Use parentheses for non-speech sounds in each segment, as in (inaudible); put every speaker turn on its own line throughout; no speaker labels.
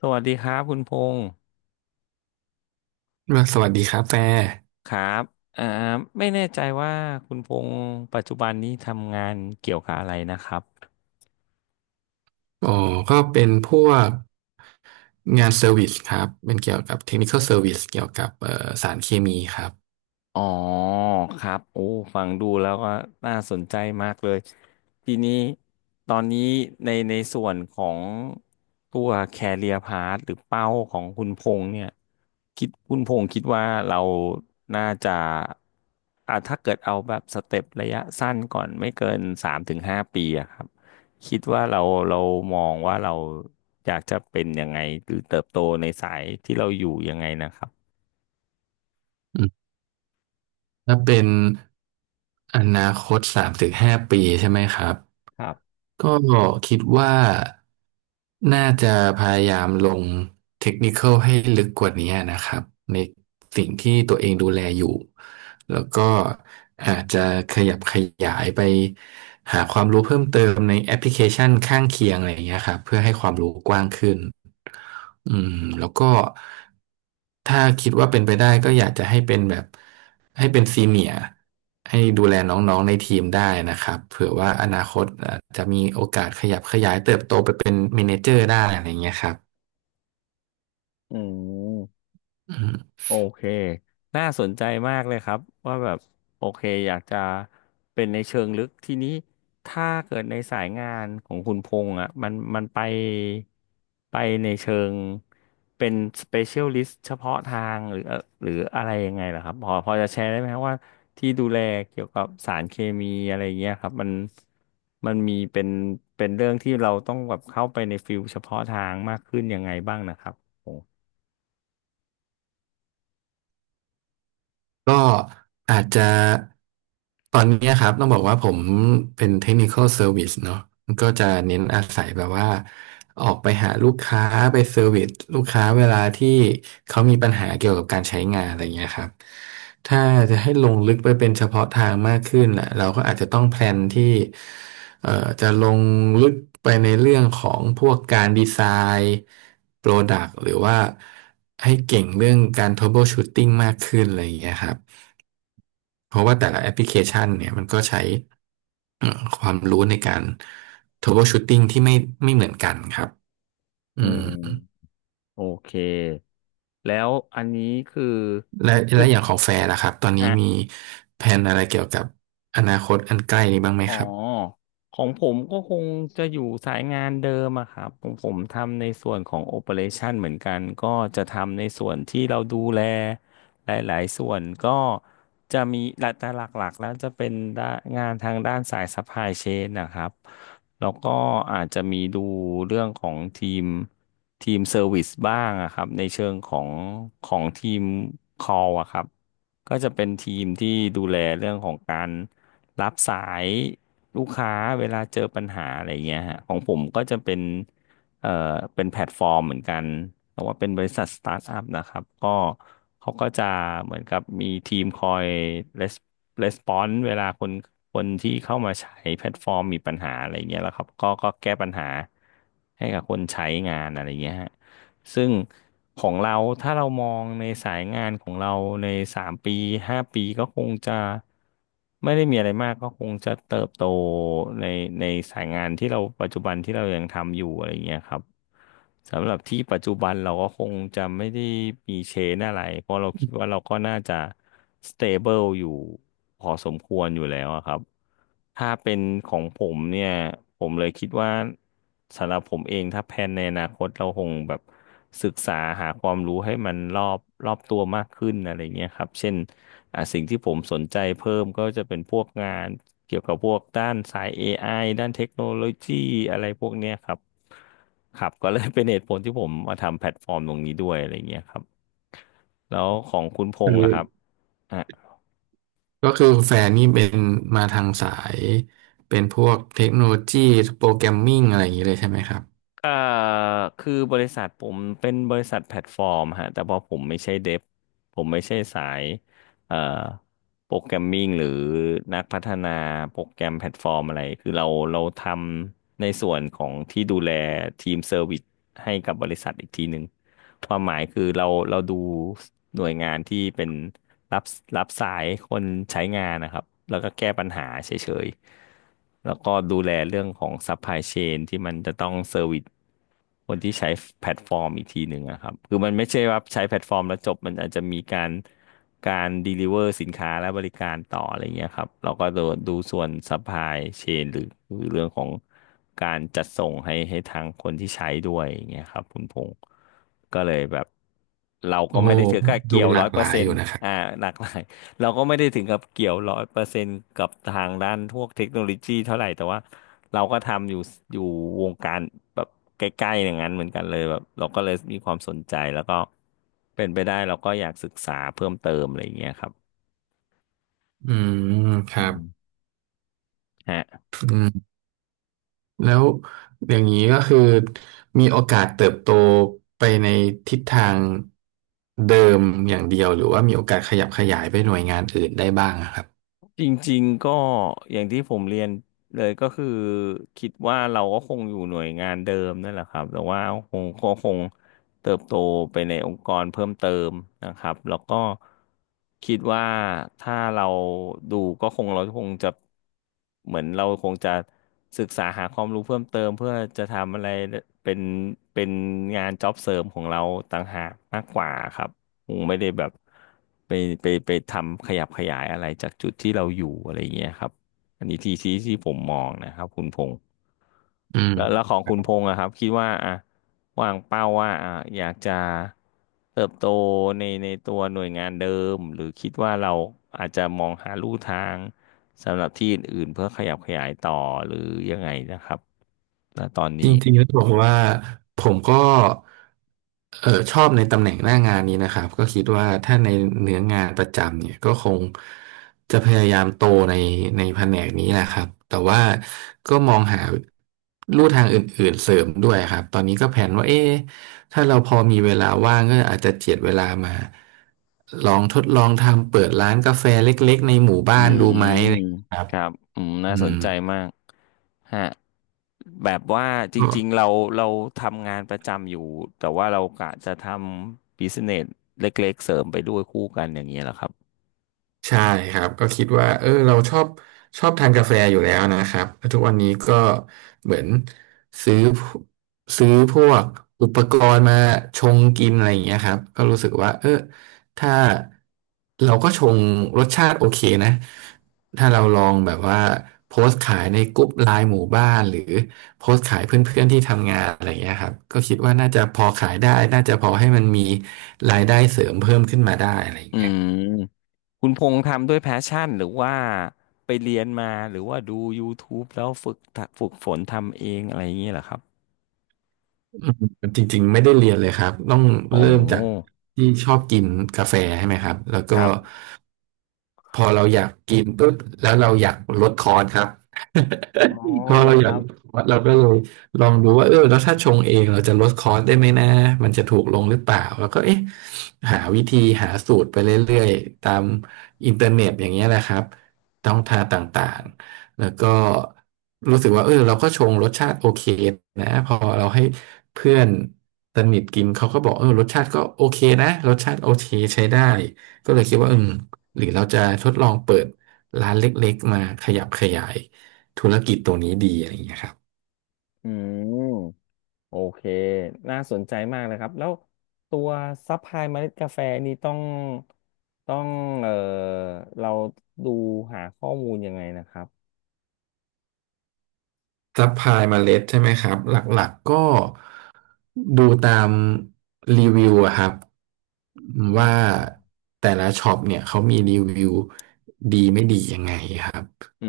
สวัสดีครับคุณพงศ์
สวัสดีครับแฟร์
ครับอ่าไม่แน่ใจว่าคุณพงศ์ปัจจุบันนี้ทำงานเกี่ยวกับอะไรนะครับ
อ๋อก็เป็นพวกงานเซอร์วิสครับ เป็นเกี่ยวกับเทคนิคอลเซอร์วิสเกี่ยวกับสารเคมีครับ
อ๋อครับโอ้ฟังดูแล้วก็น่าสนใจมากเลยทีนี้ตอนนี้ในส่วนของตัวแคเรียพาธหรือเป้าของคุณพงษ์เนี่ยคุณพงษ์คิดว่าเราน่าจะอ่ะถ้าเกิดเอาแบบสเต็ประยะสั้นก่อนไม่เกินสามถึงห้าปีอะครับคิดว่าเราเรามองว่าเราอยากจะเป็นยังไงหรือเติบโตในสายที่เราอยู่ยังไงนะครับ
อืมถ้าเป็นอนาคต3 ถึง 5 ปีใช่ไหมครับ
ครับ
ก็คิดว่าน่าจะพยายามลงเทคนิคอลให้ลึกกว่านี้นะครับในสิ่งที่ตัวเองดูแลอยู่แล้วก็อาจจะขยับขยายไปหาความรู้เพิ่มเติมในแอปพลิเคชันข้างเคียงอะไรอย่างเงี้ยครับเพื่อให้ความรู้กว้างขึ้นอืมแล้วก็ ถ้าคิดว่าเป็นไปได้ก็อยากจะให้เป็นแบบให้เป็นซีเนียร์ให้ดูแลน้องๆในทีมได้นะครับเผื่อว่าอนาคตอาจจะมีโอกาสขยับขยายเติบโตไปเป็นเมเนเจอร์ได้อะไรเงี้ยครับ
อืม
อืม
โอเค น่าสนใจมากเลยครับว่าแบบโอเคอยากจะเป็นในเชิงลึกทีนี้ถ้าเกิดในสายงานของคุณพงษ์อ่ะมันไปในเชิงเป็น specialist เฉพาะทางหรือหรืออะไรยังไงเหรอครับพอจะแชร์ได้ไหมครับว่าที่ดูแลเกี่ยวกับสารเคมีอะไรอย่างเงี้ยครับมันมีเป็นเรื่องที่เราต้องแบบเข้าไปในฟิลเฉพาะทางมากขึ้นยังไงบ้างนะครับผม
ก็อาจจะตอนเนี้ยครับต้องบอกว่าผมเป็น Technical Service เนอะก็จะเน้นอาศัยแบบว่าออกไปหาลูกค้าไปเซอร์วิสลูกค้าเวลาที่เขามีปัญหาเกี่ยวกับการใช้งานอะไรเงี้ยครับถ้าจะให้ลงลึกไปเป็นเฉพาะทางมากขึ้นน่ะเราก็อาจจะต้องแพลนที่เอ่อจะลงลึกไปในเรื่องของพวกการดีไซน์โปรดักต์หรือว่า ให้เก่งเรื่องการ troubleshooting มากขึ้นอะไรอย่างเงี้ยครับ เพราะว่าแต่ละแอปพลิเคชันเนี่ยมันก็ใช้ความรู้ในการ troubleshooting ที่ไม่เหมือนกันครับอื
อืม
ม
โอเคแล้วอันนี้คือ
และ
คือ
และอย่างของแฟร์ล่ะครับตอนนี้
ฮะ
มีแผนอะไรเกี่ยวกับอนาคตอันใกล้นี้บ้างไหม
อ๋อ
ครับ
ของผมก็คงจะอยู่สายงานเดิมอะครับผมทำในส่วนของโอ e r a t i o n เหมือนกันก็จะทำในส่วนที่เราดูแลหลายๆส่วนก็จะมีหลักแต่หลักๆแล้วจะเป็นด้านงานทางด้านสาย supply chain นะครับแล้วก็อาจจะมีดูเรื่องของทีมเซอร์วิสบ้างอะครับในเชิงของของทีม call อะครับก็จะเป็นทีมที่ดูแลเรื่องของการ รับสายลูกค้าเวลาเจอปัญหาอะไรเงี้ยฮะของผมก็จะเป็นเอ่อเป็นแพลตฟอร์มเหมือนกันแต่ว่าเป็นบริษัทสตาร์ทอัพนะครับก็เขาก็จะเหมือนกับมีทีมคอยレスปอนส์เวลาคนที่เข้ามาใช้แพลตฟอร์มมีปัญหาอะไรเงี้ยแล้วครับก็แก้ปัญหาให้กับคนใช้งานอะไรเงี้ยฮะ ซึ่งของเราถ้าเรามองในสายงานของเราในสามปีห้าปีก็คงจะไม่ได้มีอะไรมากก็คงจะเติบโตในในสายงานที่เราปัจจุบันที่เรายังทำอยู่อะไรเงี้ยครับสำหรับที่ปัจจุบันเราก็คงจะไม่ได้มีเชนอะไรเพราะเราคิดว่าเราก็น่าจะสเตเบิลอยู่พอสมควรอยู่แล้วอะครับ ถ้าเป็นของผมเนี่ยผมเลยคิดว่าสำหรับผมเองถ้าแพลนในอนาคตเราคงแบบศึกษาหาความรู้ให้มันรอบตัวมากขึ้นอะไรเงี้ยครับเช่นอ่ะสิ่งที่ผมสนใจเพิ่มก็จะเป็นพวกงานเกี่ยวกับพวกด้านสาย AI ด้านเทคโนโลยีอะไรพวกเนี้ยครับครับก็เลยเป็นเหตุผลที่ผมมาทำแพลตฟอร์มตรงนี้ด้วยอะไรเงี้ยครับแล้วของคุณพ
คื
งษ์
อ
อะครับ
ก็คือแฟนนี่เป็นมาทางสายเป็นพวกเทคโนโลยีโปรแกรมมิ่งอะไรอย่างนี้เลยใช่ไหมครับ
เอ่อคือบริษัทผมเป็นบริษัทแพลตฟอร์มฮะแต่พอผมไม่ใช่เดฟผมไม่ใช่สายเอ่อโปรแกรมมิ่งหรือนักพัฒนาโปรแกรมแพลตฟอร์มอะไรคือเราทำในส่วนของที่ดูแลทีมเซอร์วิสให้กับบริษัทอีกทีหนึ่งความหมายคือเราดูหน่วยงานที่เป็น รับรับสายคนใช้งานนะครับแล้วก็แก้ปัญหาเฉยๆแล้วก็ดูแลเรื่องของซัพพลายเชนที่มันจะต้องเซอร์วิสคนที่ใช้แพลตฟอร์มอีกทีหนึ่งนะครับคือมันไม่ใช่ว่าใช้แพลตฟอร์มแล้วจบมันอาจจะมีการการด e ลิเวอร์สินค้าและบริการต่ออะไรเงี้ยครับเราก็ดูส่วนซัพพลายเชนหรือหรือเรื่องของการจัดส่งให้ทางคนที่ใช้ด้วยอย่างเงี้ยครับคุณพงษ์ก็เลยแบบ เราก็
โอ้โห
ไม่ได้ถือกับ
ดู
เกี่ยว
หลา
ร้อย
ก
เป
ห
อร์
ลาย
เซ็
อ
น
ยู่
ต์
นะครับ
อ่าหลากหลาย (laughs) เราก็ไม่ได้ถึงกับเกี่ยวร้อยเปอร์เซ็นต์กับทางด้านพวกเทคโนโลยีเท่าไหร่แต่ว่าเราก็ทำอยู่วงการแบบใกล้ๆอย่างนั้นเหมือนกันเลยแบบเราก็เลยมีความสนใจแล้วก็เป็นไปได้เราก็อยากศึกษาเพิ่มเติมอะไรอย่างเงี้ยครับ
อืมค
อื
รับ
มฮะ
อืม แล้วอย่างนี้ก็คือมีโอกาสเติบโตไปในทิศทางเดิมอย่างเดียวหรือว่ามีโอกาสขยับขยายไปหน่วยงานอื่นได้บ้างอะครับ
จริงๆก็อย่างที่ผมเรียนเลยก็คือคิดว่าเราก็คงอยู่หน่วยงานเดิมนั่นแหละครับแต่ว่าก็คงเติบโตไปในองค์กรเพิ่มเติมนะครับแล้วก็คิดว่าถ้าเราดูก็คงเราคงจะเหมือนเราคงจะศึกษาหาความรู้เพิ่มเติมเพื่อจะทำอะไรเป็นเป็นงานจ็อบเสริมของเราต่างหากมากกว่าครับ คงไม่ได้แบบไปไปทำขยับขยายอะไรจากจุดที่เราอยู่อะไรอย่างเงี้ยครับอันนี้ที่ผมมองนะครับคุณพงษ์
อืม
แล้วของคุณพงษ์อะครับคิดว่าอะวางเป้าว่าอะอยากจะเติบโตในตัวหน่วยงานเดิมหรือคิดว่าเราอาจจะมองหาลู่ทางสำหรับที่อื่นๆเพื่อขยับขยายต่อหรือยังไงนะครับณตอน
จร
นี้
ิงๆแล้วบอกว่าผมก็เออชอบในตำแหน่งหน้างานนี้นะครับก็คิดว่าถ้าในเนื้องานประจำเนี่ยก็คงจะพยายามโตในในแผนกนี้แหละครับแต่ว่าก็มองหาลู่ทางอื่นๆเสริมด้วยครับตอนนี้ก็แผนว่าเอ๊ะถ้าเราพอมีเวลาว่างก็อาจจะเจียดเวลามาลองทดลองทำเปิดร้านกาแฟเล็กๆในหมู่
อื
บ้านดู
ม
ไหมนะครับ
ครับอืมน่า
อื
สน
ม
ใจมากฮะแบบว่าจริงๆเราทำงานประจำอยู่แต่ว่าเรากะจะทำบิสเนสเล็กๆเสริมไปด้วยคู่กันอย่างเงี้ยเหรอครับ
ใช่ครับก็คิดว่าเออเราชอบชอบทานกาแฟอยู่แล้วนะครับแล้วทุกวันนี้ก็เหมือนซื้อซื้อพวกอุปกรณ์มาชงกินอะไรอย่างเงี้ยครับก็รู้สึกว่าเออถ้าเราก็ชงรสชาติโอเคนะถ้าเราลองแบบว่าโพสต์ขายในกลุ่มไลน์หมู่บ้านหรือโพสต์ขายเพื่อนๆที่ทำงานอะไรอย่างเงี้ยครับก็คิดว่าน่าจะพอขายได้น่าจะพอให้มันมีรายได้เสริมเพิ่มขึ้นมาได้อะไรอย่า
อื
งเงี้ย
มคุณพงษ์ทำด้วยแพชชั่นหรือว่าไปเรียนมาหรือว่าดู YouTube แล้วฝึกฝึกฝนทำเองอะไรอย่างเงี้ยเหรอครับ
อืมจริงๆไม่ได้เรียนเลยครับต้อง
โอ้
เริ่มจากที่ชอบกินกาแฟใช่ไหมครับแล้ว
ค
ก็
รับ
พอเราอยากกินปุ๊บแล้วเราอยากลดคอร์สครับ
อ๋อ
(laughs) พอ
เหรอ
เรา
ค
อยาก
รั
ลด
บ
คอร์สเราก็เลยลองดูว่าเออแล้วถ้าชงเองเราจะลดคอร์สได้ไหมนะมันจะถูกลงหรือเปล่าแล้วก็เอ๊ะหาวิธีหาสูตรไปเรื่อยๆตามอินเทอร์เน็ตอย่างเงี้ยแหละครับต้องทางต่างๆแล้วก็รู้สึกว่าเออเราก็ชงรสชาติโอเคนะพอเราให้เพื่อนสนิทกินเขาก็บอกเออรสชาติก็โอเคนะรสชาติโอเคใช้ได้ ก็เลยคิดว่าอืมหรือเราจะทดลองเปิดร้านเล็กๆมาขยับขยายธุรกิจตัวนี้ดีอะไรอย่างเงี้ยครับ
อืม โอเคน่าสนใจมากเลยครับ แล้วตัวซัพพลายเมล็ดกาแฟนี่ต้องเอ่อเราดูหาข้อมูลยังไงนะครับ
ซัพพลายเมล็ดใช่ไหมครับหลักๆก็ดูตามรีวิวอะครับ
อื
ว่า
ม
แต่ละช็อปเนี่ยเขามีรีวิวดีไม่ดียังไงครับ
อื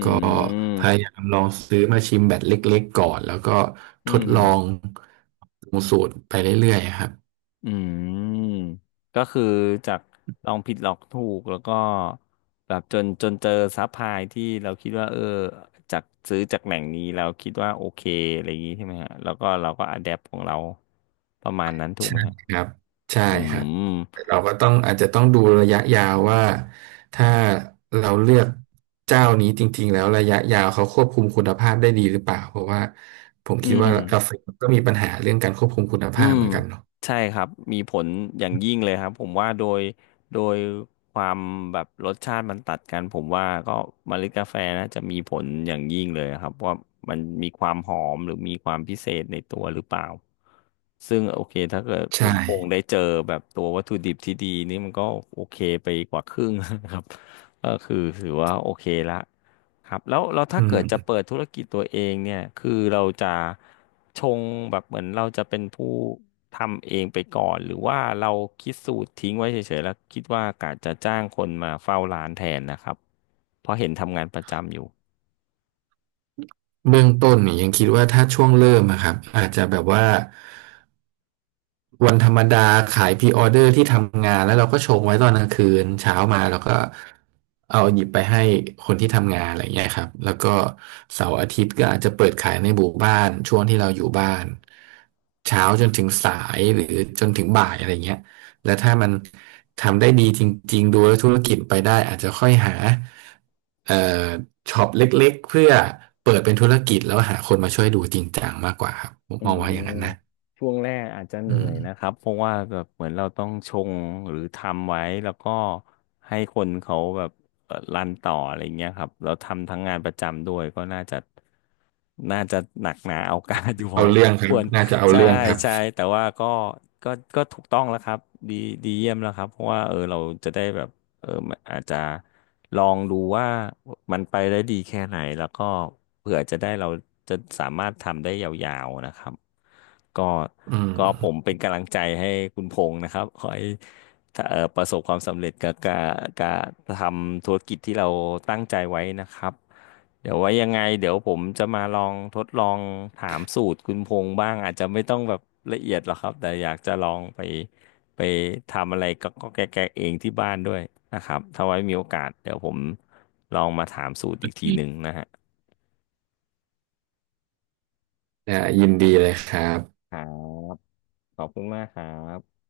พยา
ม
ยามลองซื้อมาชิมแบบเล็กๆก่อนแล้วก็
อื
ทด
ม
ลองปรุงสูตรไปเรื่อยๆครับ
อืมก็คือจากลองผิดลองถูกแล้วก็แบบจนเจอซัพพลายที่เราคิดว่าเออจากซื้อจากแหล่งนี้เราคิดว่าโอเคอะไรอย่างนี้ใช่ไหมฮะแล้วก็เราก็อะแดปของเราประมาณนั้นถูก
ใช่
ไหมฮะ
ครับใช่
อื
ครับ
ม
เราก็ต้องอาจจะต้องดูระยะยาวว่าถ้าเราเลือกเจ้านี้จริงๆแล้วระยะยาวเขาควบคุมคุณภาพได้ดีหรือเปล่าเพราะว่าผม
อื
คิด
ม
ว่ากาแฟก็มีปัญหาเรื่องการควบคุมคุณ
อื
ภาพ
ม
เหมือนกันเนาะ
ใช่ครับมีผลอย่างยิ่งเลยครับผมว่าโดยความแบบรสชาติมันตัดกันผมว่าก็เมล็ดกาแฟนะจะมีผลอย่างยิ่งเลยครับว่ามันมีความหอมหรือมีความพิเศษในตัวหรือเปล่าซึ่งโอเคถ้าเกิดคุณ
ใช่
พงษ์ได้เจอแบบตัววัตถุดิบที่ดีนี่มันก็โอเคไปกว่าครึ่งนะครับก็คือถือว่าโอเคละ ครับแล้วเราถ้า
อื
เกิ
ม
ดจะเปิดธุรกิจตัวเองเนี่ยคือเราจะชงแบบเหมือนเราจะเป็นผู้ทำเองไปก่อนหรือว่าเราคิดสูตรทิ้งไว้เฉยๆแล้วคิดว่ากะจะจ้างคนมาเฝ้าร้านแทนนะครับเพราะเห็นทำงานประจำอยู่
เบื้องต้นเนี่ยยังคิดว่าถ้าช่วงเริ่มอะครับอาจจะแบบว่า วันธรรมดาขายพรีออเดอร์ที่ทำงานแล้วเราก็ชงไว้ตอนกลางคืนเช้ามาเราก็เอาหยิบไปให้คนที่ทำงานอะไรเงี้ยครับแล้วก็เสาร์อาทิตย์ก็อาจจะเปิดขายในหมู่บ้านช่วงที่เราอยู่บ้านเช้าจนถึงสายหรือจนถึงบ่ายอะไรเงี้ยแล้วถ้ามันทำได้ดีจริงๆดูแล้วธุรกิจไปได้อาจจะค่อยหาเอ่อช็อปเล็กๆเพื่อเปิดเป็นธุรกิจแล้วหาคนมาช่วยดูจริงจังมากกว่าครับผม
อื
มอง
ม
ว่าอย่างนั้นนะ
ช่วงแรกอาจจะเห
อื
นื่
ม
อยนะครับเพราะว่าแบบเหมือนเราต้องชงหรือทำไว้แล้วก็ให้คนเขาแบบรันต่ออะไรเงี้ยครับเราทำทั้งงานประจำด้วยก็น่าจะหนักหนาเอาการอยู่พอ
เอาเรื่องค
(laughs)
รั
ค
บ
วร
น่าจะเอา
ใช่
เรื่องครับ
ใช่แต่ว่าก็ก็ถูกต้องแล้วครับดีดีเยี่ยมแล้วครับเพราะว่าเออเราจะได้แบบ เออมันอาจจะลองดูว่ามันไปได้ดีแค่ไหนแล้วก็เผื่อจะได้เราจะสามารถทำได้ยาวๆนะครับก็
อื
ก็ผม
ม
เป็นกำลังใจให้คุณพงษ์นะครับขอให้ถ้าประสบความสำเร็จกับการทำธุรกิจที่เราตั้งใจไว้นะครับเดี๋ยวไว้ยังไงเดี๋ยวผมจะมาลองทดลองถามสูตรคุณพงษ์บ้างอาจจะไม่ต้องแบบละเอียดหรอกครับแต่อยากจะลองไปทำอะไรก็แกะๆเองที่บ้านด้วยนะครับถ้าไว้มีโอกาสเดี๋ยวผมลองมาถามสูตรอีกทีหนึ่งนะฮะ
ได้ยินดีเลยครับ
ครับขอบคุณมากครับ